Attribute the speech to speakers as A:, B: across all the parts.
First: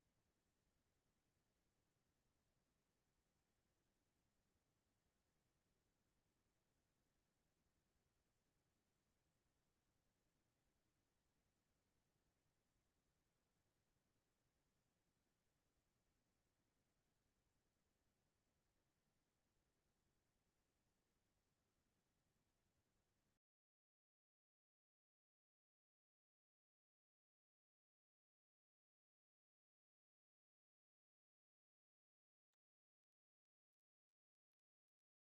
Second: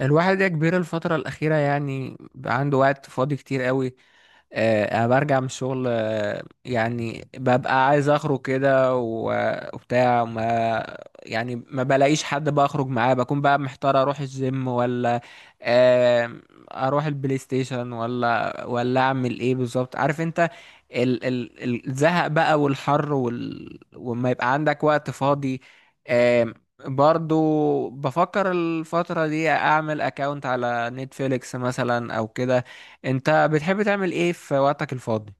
A: الواحد يا كبير الفترة الأخيرة يعني بقى عنده وقت فاضي كتير قوي. أنا برجع من الشغل، يعني ببقى عايز أخرج كده وبتاع ما يعني، ما بلاقيش حد بقى أخرج معاه، بكون بقى محتار أروح الجيم ولا آه، أروح البلاي ستيشن، ولا أعمل إيه بالظبط، عارف أنت. ال ال الزهق بقى والحر، وما يبقى عندك وقت فاضي. برضو بفكر الفترة دي اعمل اكاونت على نتفليكس مثلا او كده. انت بتحب تعمل ايه في وقتك الفاضي؟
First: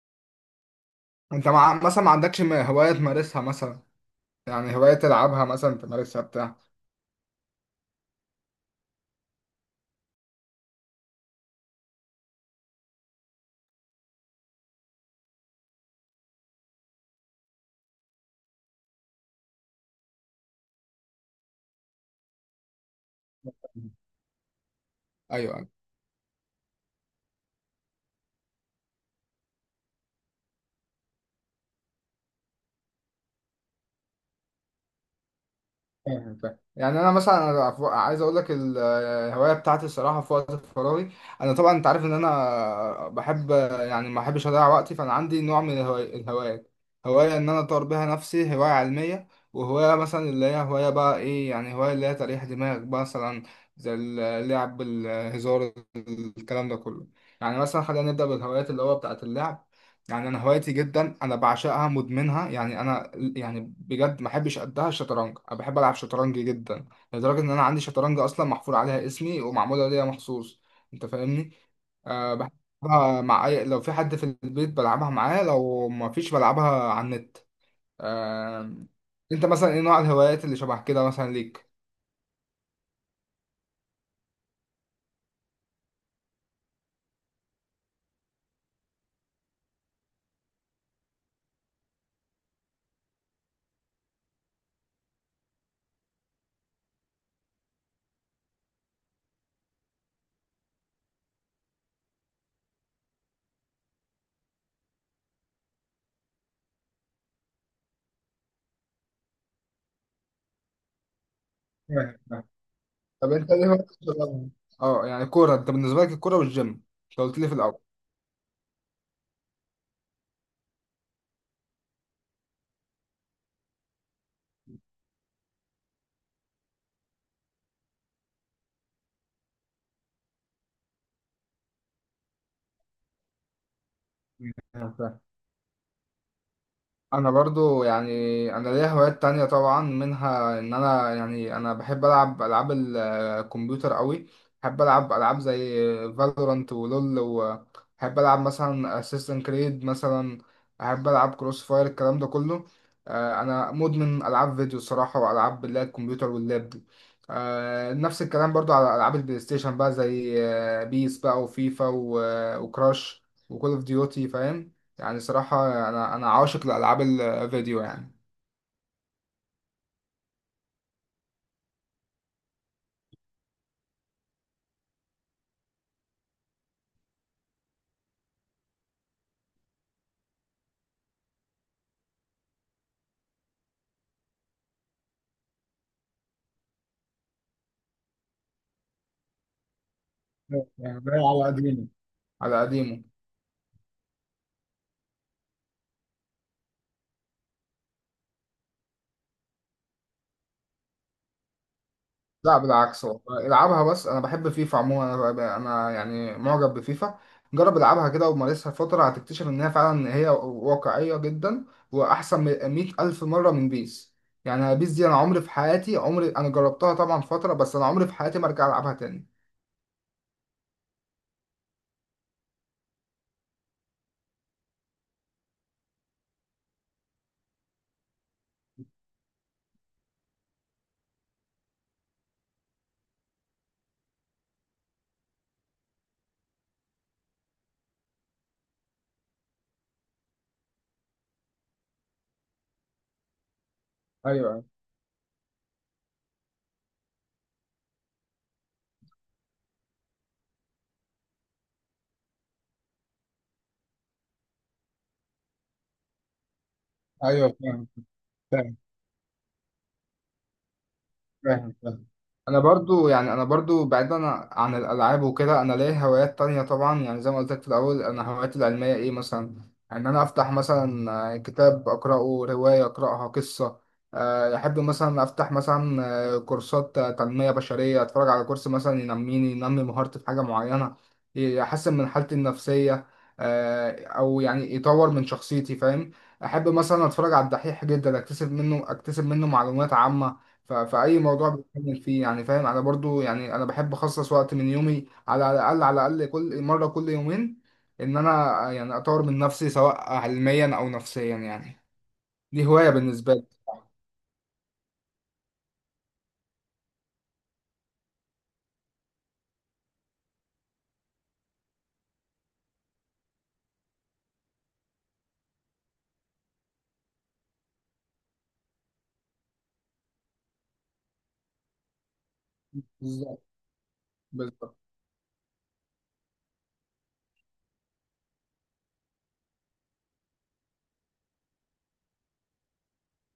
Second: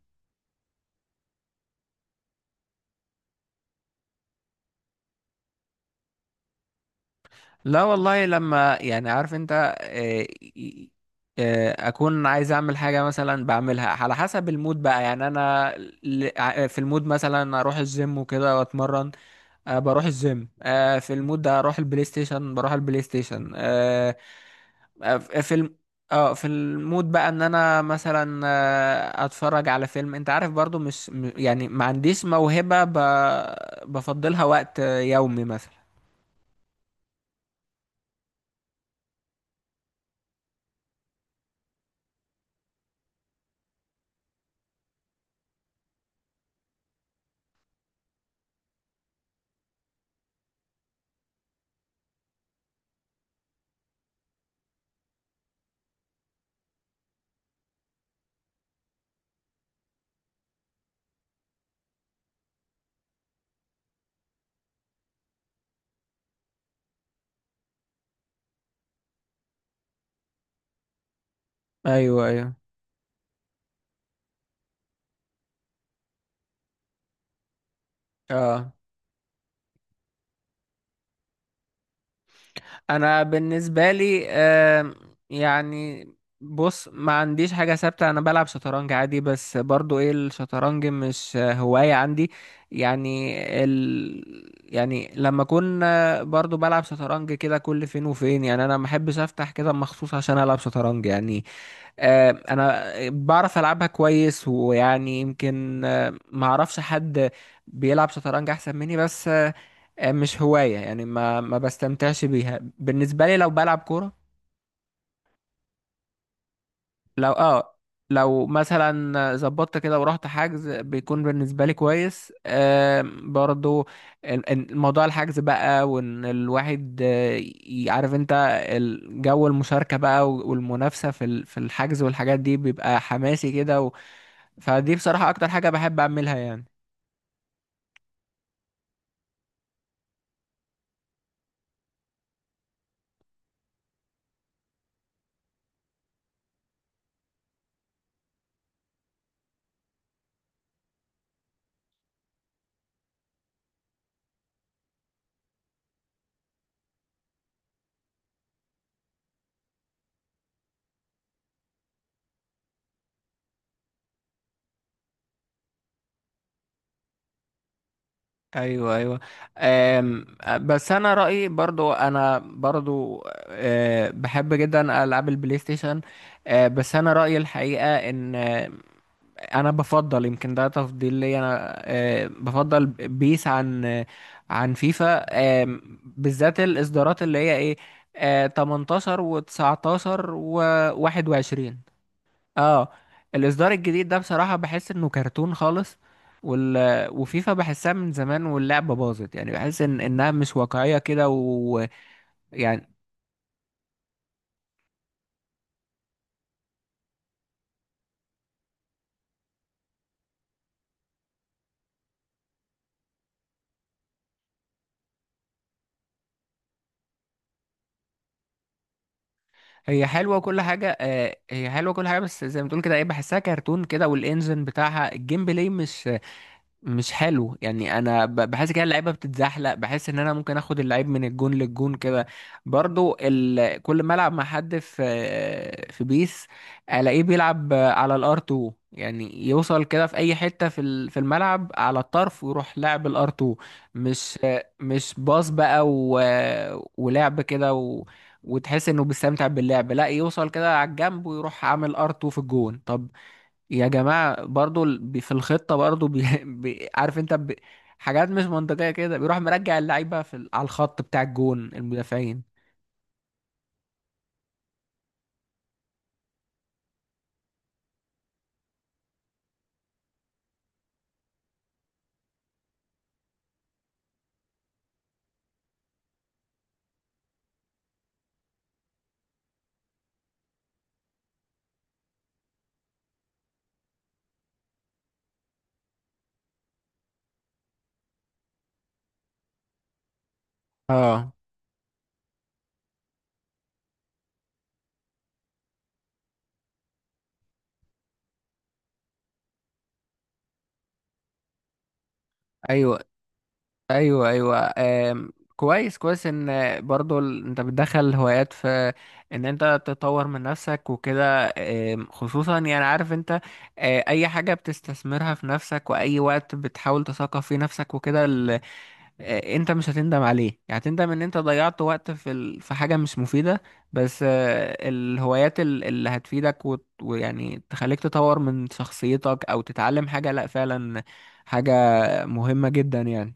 B: انت مثلا ما عندكش هواية تمارسها مثلا، يعني هواية تلعبها مثلا تمارسها بتاع.
A: لا والله، لما، يعني عارف انت، آه، ي- اكون عايز اعمل حاجة مثلا بعملها على حسب المود بقى، يعني انا في المود مثلا اروح الجيم وكده واتمرن. بروح الجيم. في المود ده اروح البلاي ستيشن، بروح البلاي ستيشن. في
B: ايوه أيوة.
A: الم... اه في المود بقى ان انا مثلا اتفرج على فيلم، انت عارف، برضو مش يعني ما عنديش موهبة بفضلها وقت يومي مثلا.
B: فاهم، فاهم. يعني انا مثلا عايز اقول لك الهوايه بتاعتي الصراحه في وقت فراغي. انا طبعا انت عارف ان انا بحب، يعني ما بحبش اضيع وقتي، فانا عندي نوع من الهوايات. هوايه ان انا اطور بيها نفسي، هوايه علميه، وهوايه مثلا اللي هي هوايه بقى ايه، يعني هوايه اللي هي تريح دماغ بقى مثلا، زي اللعب الهزار الكلام ده كله. يعني مثلا خلينا نبدا بالهوايات اللي هو بتاعت اللعب. يعني انا هوايتي جدا انا بعشقها مدمنها يعني انا، يعني بجد ما بحبش قدها الشطرنج، انا بحب العب شطرنج جدا. لدرجه ان انا عندي شطرنج اصلا محفور عليها اسمي ومعموله ليا مخصوص. انت فاهمني؟
A: ايوه،
B: أه
A: ايوه.
B: بحبها، مع اي لو في حد في البيت بلعبها معاه، لو ما فيش بلعبها على النت.
A: اه،
B: أه. انت مثلا ايه نوع الهوايات اللي شبه كده مثلا ليك؟
A: انا بالنسبه لي، يعني، بص ما عنديش حاجه ثابته، انا بلعب شطرنج عادي بس، برضو ايه، الشطرنج مش هوايه عندي، يعني يعني لما اكون برضو بلعب شطرنج كده كل فين وفين، يعني انا ما احبش افتح كده مخصوص عشان العب شطرنج يعني. انا بعرف العبها كويس، ويعني يمكن ما اعرفش حد بيلعب شطرنج احسن مني، بس مش هواية يعني، ما
B: فاهم،
A: بستمتعش
B: فاهم.
A: بيها، بالنسبة
B: طب
A: لي لو
B: انت ايه
A: بلعب
B: هوايتك في
A: كورة.
B: الشطرنج؟ اه يعني كوره، انت بالنسبه لك الكوره والجيم، انت
A: لو
B: قلت لي في
A: اه،
B: الاول.
A: لو مثلا ظبطت كده ورحت حجز بيكون بالنسبة لي كويس، برضو موضوع الحجز بقى، وان الواحد، عارف انت، الجو المشاركة بقى والمنافسة في الحجز والحاجات دي بيبقى حماسي كده.
B: فاهم،
A: فدي
B: فاهم.
A: بصراحة أكتر حاجة بحب أعملها يعني.
B: انا برضو يعني انا ليا هوايات تانية طبعا، منها ان انا يعني انا بحب العب العاب الكمبيوتر قوي. بحب العب العاب زي فالورانت ولول، وبحب العب مثلا اسيستنت كريد مثلا. بحب العب كروس فاير الكلام ده كله. انا مدمن العاب فيديو الصراحة، والعاب اللي هي الكمبيوتر واللاب دي. نفس الكلام برضو على العاب البلاي ستيشن بقى، زي بيس بقى وفيفا وكراش وكول اوف ديوتي، فاهم. يعني صراحة أنا عاشق لألعاب الفيديو يعني.
A: أيوه، أيوه. أم بس أنا رأيي، برضو، أنا برضو أه بحب جدا ألعاب البلاي ستيشن. أه بس أنا رأيي الحقيقة إن أنا بفضل، يمكن ده تفضيل لي أنا، أه بفضل بيس عن عن فيفا، أه، بالذات الإصدارات اللي هي إيه، أه 18 و19
B: يعني ده على قديمه،
A: و21.
B: على
A: اه،
B: قديمه.
A: الاصدار الجديد ده بصراحة بحس انه كرتون خالص، وال... وفيفا بحسها من زمان واللعبة باظت، يعني بحس ان انها مش واقعية كده، ويعني
B: لا بالعكس، والله العبها، بس أنا بحب فيفا عموما، أنا يعني معجب بفيفا. جرب العبها كده ومارسها فترة، هتكتشف إن هي فعلا هي واقعية جدا، وأحسن من مية ألف مرة من بيس. يعني بيس دي أنا عمري في حياتي، عمري أنا جربتها طبعا فترة، بس أنا عمري في حياتي ما أرجع ألعبها تاني.
A: هي حلوة وكل حاجة، آه هي حلوة كل حاجة، بس زي ما تقول كده، ايه بحسها كرتون كده، والانجن بتاعها، الجيم بلاي مش حلو يعني، انا بحس كده اللعيبه بتتزحلق، بحس ان انا ممكن اخد اللعيب من الجون للجون كده. برضو كل ما العب مع حد في بيس، الاقيه بيلعب على الار 2، يعني يوصل كده في اي حته في الملعب على الطرف، ويروح لاعب الار 2، مش
B: ايوه،
A: مش باص بقى ولعب كده وتحس انه بيستمتع باللعب، لا يوصل كده على الجنب ويروح عامل ار 2 في الجون. طب يا جماعة، برضو في الخطة، برضو عارف انت،
B: ايوه.
A: حاجات مش منطقية كده، بيروح مرجع اللعيبة على الخط بتاع الجون
B: فاهم.
A: المدافعين.
B: انا برضو يعني انا برضو بعيدا عن الالعاب وكده، انا ليا هوايات تانية طبعا، يعني زي ما قلت لك في الاول. انا هواياتي العلميه ايه مثلا، ان انا افتح مثلا كتاب اقراه، روايه اقراها، قصه. احب مثلا افتح مثلا كورسات تنميه بشريه، اتفرج على كورس مثلا ينميني ينمي مهارتي في حاجه معينه، يحسن من حالتي النفسيه او يعني يطور من شخصيتي، فاهم. احب مثلا اتفرج على الدحيح جدا، اكتسب منه اكتسب منه معلومات عامه، فأي
A: اه،
B: موضوع بتكلم فيه يعني، فاهم. أنا برضو يعني أنا بحب أخصص وقت من يومي على الأقل، على الأقل كل مرة كل يومين، إن أنا يعني أطور من نفسي، سواء علميا أو نفسيا يعني. دي هواية
A: ايوه،
B: بالنسبة لي.
A: ايوه، ايوه، كويس، كويس، ان برضو انت بتدخل هوايات في ان انت تطور من نفسك وكده، خصوصا يعني عارف انت، اي حاجة بتستثمرها في نفسك، واي وقت بتحاول تثقف فيه نفسك وكده، انت مش هتندم عليه، يعني هتندم ان انت ضيعت وقت في حاجة مش
B: بالظبط،
A: مفيدة. بس
B: بالظبط.
A: الهوايات اللي هتفيدك ويعني تخليك تطور من شخصيتك او تتعلم حاجة، لا فعلا حاجة مهمة جدا يعني.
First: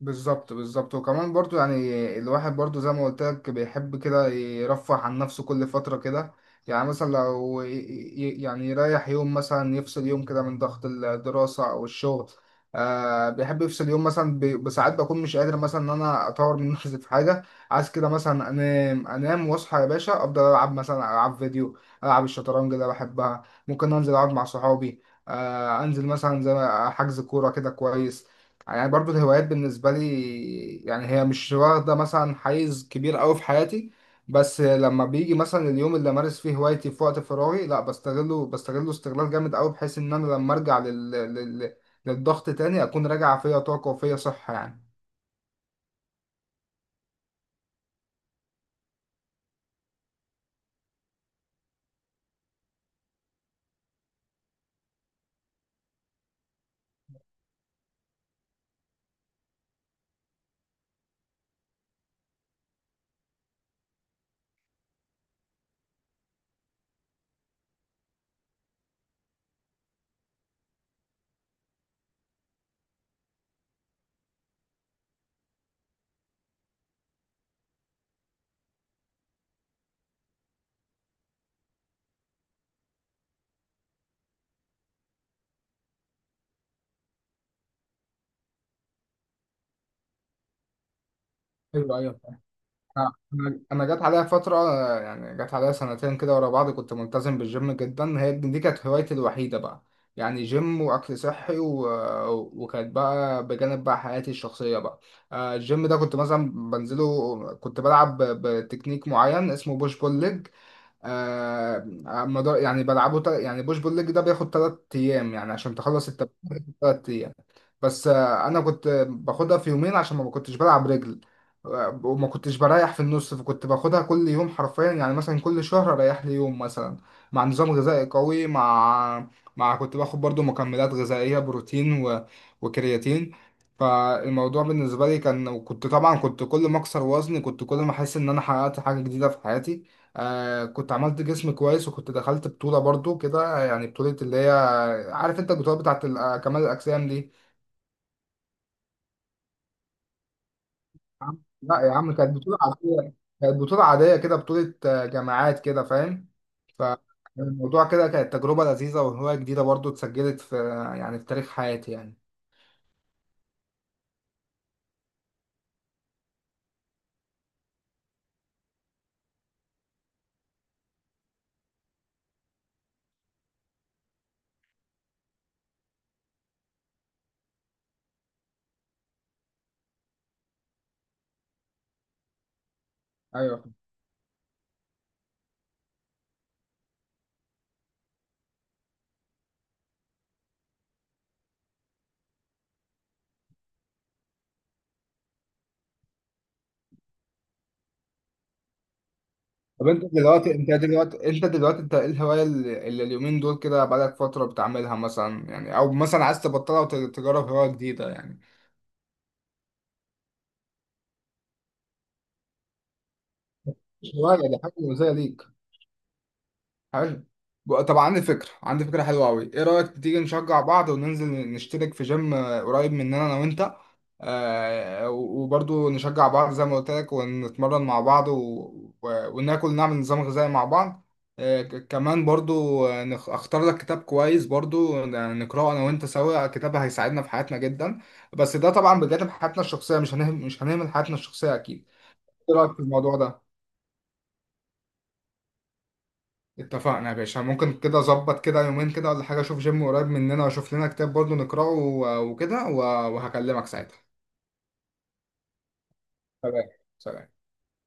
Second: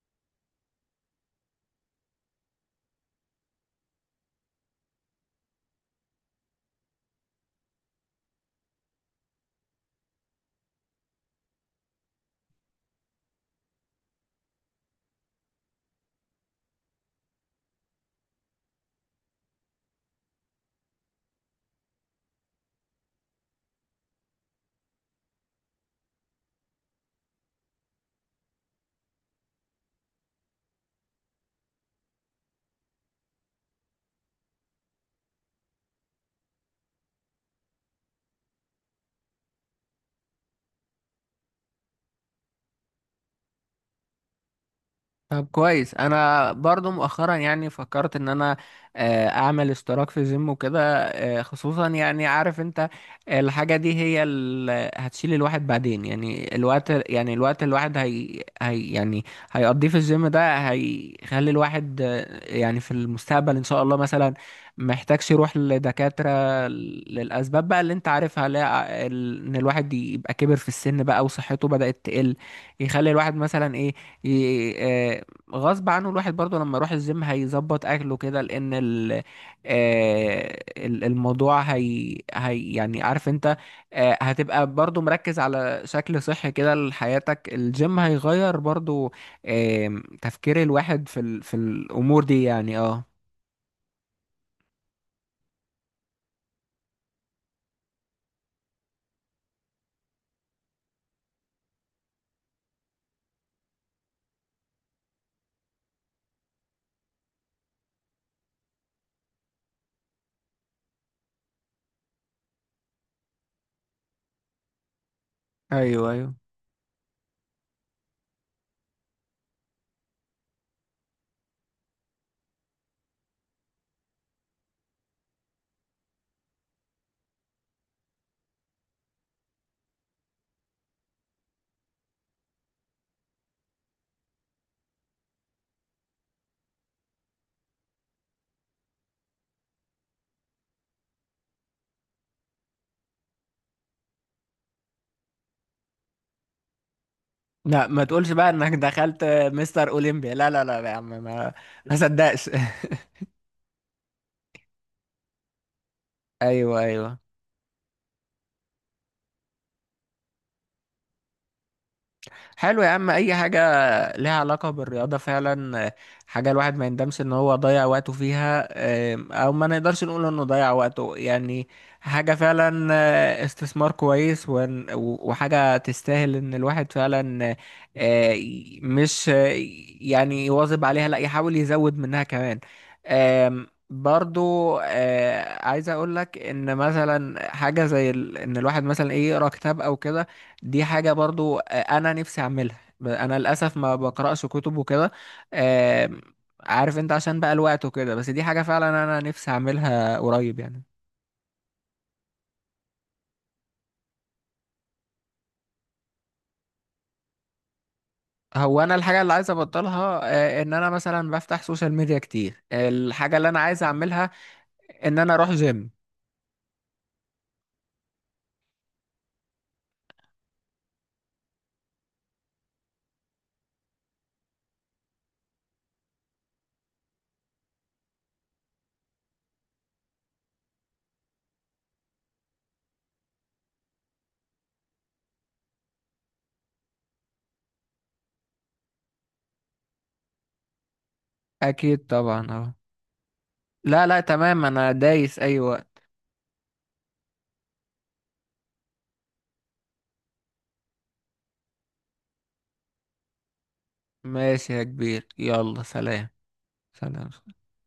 B: بالظبط، بالظبط. وكمان برضو يعني الواحد برضو زي ما قلت لك بيحب كده يرفه عن نفسه كل فترة كده. يعني مثلا لو يعني يريح يوم مثلا، يفصل يوم كده من ضغط الدراسة أو الشغل. آه بيحب يفصل يوم مثلا بساعات، بكون مش قادر مثلا إن أنا أطور من نفسي في حاجة. عايز كده مثلا أنام أنام وأصحى يا باشا، أفضل ألعب مثلا، ألعب فيديو، ألعب الشطرنج اللي بحبها، ممكن أنزل أقعد مع صحابي. آه أنزل مثلا زي حجز كورة كده كويس. يعني برضو الهوايات بالنسبة لي يعني هي مش واخدة مثلا حيز كبير أوي في حياتي. بس لما بيجي مثلا اليوم اللي أمارس فيه هوايتي في وقت فراغي لا، بستغله استغلال جامد أوي، بحيث إن أنا لما أرجع للضغط تاني، أكون راجع فيا طاقة وفيا صحة يعني.
A: طب كويس، انا برضو مؤخرا يعني فكرت ان انا اعمل اشتراك في جيم وكده، خصوصا يعني عارف انت، الحاجة دي هي اللي هتشيل الواحد بعدين، يعني الوقت، يعني الوقت الواحد هي يعني هيقضيه في الجيم ده، هيخلي الواحد يعني في المستقبل ان شاء الله مثلا محتاجش يروح لدكاترة للأسباب بقى اللي انت عارفها. لا ان الواحد يبقى كبر في السن بقى وصحته بدأت تقل، يخلي الواحد مثلا ايه، غصب عنه الواحد برضه لما يروح الجيم هيظبط اكله كده، لان الموضوع هي يعني عارف انت، هتبقى برضه مركز على شكل صحي كده لحياتك، الجيم هيغير برضه تفكير الواحد في
B: ايوه، ايوه.
A: الامور دي يعني، اه.
B: أنا جت عليا فتره، يعني جت عليا سنتين كده ورا بعض، كنت ملتزم بالجيم جدا، هي دي كانت هوايتي الوحيده بقى. يعني جيم واكل صحي وكانت بقى بجانب بقى حياتي الشخصيه بقى. الجيم ده كنت مثلا بنزله، كنت بلعب بتكنيك معين اسمه بوش بول ليج. آه مدار يعني بلعبه يعني بوش بول ليج ده بياخد تلات أيام، يعني عشان تخلص
A: ايوه،
B: التمرين
A: ايوه.
B: بياخد تلات أيام. بس أنا كنت باخدها في يومين عشان ما كنتش بلعب رجل. وما كنتش بريح في النص، فكنت باخدها كل يوم حرفيا، يعني مثلا كل شهر أريح لي يوم مثلا، مع نظام غذائي قوي، مع مع كنت باخد برضو مكملات غذائية بروتين وكرياتين. فالموضوع بالنسبة لي كان، وكنت طبعا كنت كل ما أكسر وزني كنت كل ما أحس إن أنا حققت حاجة جديدة في حياتي. آه كنت عملت جسم كويس، وكنت دخلت بطولة برضو كده، يعني بطولة اللي هي، عارف انت البطولة بتاعت كمال الأجسام دي.
A: لا ما تقولش بقى انك دخلت مستر اولمبيا، لا لا لا يا عم، ما
B: لا يا
A: ما
B: عم، كانت
A: صدقش.
B: بطولة عادية. كانت بطولة عادية كده، بطولة جامعات كده، فاهم.
A: ايوه، ايوه.
B: فالموضوع كده كانت تجربة لذيذة وهواية جديدة برضو اتسجلت في، يعني في تاريخ حياتي يعني.
A: حلو يا عم، اي حاجه لها علاقه بالرياضه فعلا، حاجه الواحد ما يندمش ان هو ضيع وقته فيها، او ما نقدرش نقول انه ضيع وقته يعني، حاجه فعلا استثمار كويس، وحاجه تستاهل ان الواحد فعلا مش آه، يعني يواظب عليها، لا يحاول يزود منها كمان.
B: ايوه.
A: برضو عايز اقول لك ان مثلا حاجه زي ان الواحد مثلا ايه، يقرا كتاب او كده، دي حاجة برضو أنا نفسي أعملها، أنا للأسف ما بقرأش كتب وكده، آم، عارف أنت عشان بقى الوقت وكده، بس دي حاجة فعلا أنا نفسي
B: طب
A: أعملها قريب يعني.
B: انت دلوقتي انت ايه الهواية اللي اليومين دول كده بقالك فترة بتعملها مثلا يعني، او مثلا عايز تبطلها وتجرب هواية جديده يعني؟
A: هو أنا الحاجة اللي عايز أبطلها إن أنا مثلا بفتح سوشيال ميديا كتير. الحاجة اللي أنا عايز
B: مش
A: أعملها
B: هواية، ده حاجة مزية
A: إن أنا
B: ليك.
A: أروح جيم.
B: حلو. طب عندي فكرة، عندي فكرة حلوة أوي، إيه رأيك تيجي نشجع بعض وننزل نشترك في جيم قريب مننا أنا وأنت. آه وبرضو نشجع بعض زي ما قلت لك، ونتمرن مع بعض وناكل نعمل نظام غذائي مع بعض. آه كمان برضو أختار لك كتاب كويس برضو نقرأه أنا وأنت سوا، كتاب هيساعدنا في حياتنا جدا. بس ده طبعا بجانب حياتنا الشخصية، مش هنهمل حياتنا الشخصية أكيد.
A: أكيد طبعا،
B: إيه رأيك
A: أه.
B: في الموضوع ده؟
A: لا لا، تمام، أنا دايس أي وقت.
B: اتفقنا يا باشا، ممكن كده اظبط كده يومين كده ولا حاجه، اشوف جيم قريب مننا واشوف لنا كتاب برضو نقراه وكده وهكلمك ساعتها.
A: ماشي يا كبير، يلا سلام.
B: تمام، سلام.
A: سلام.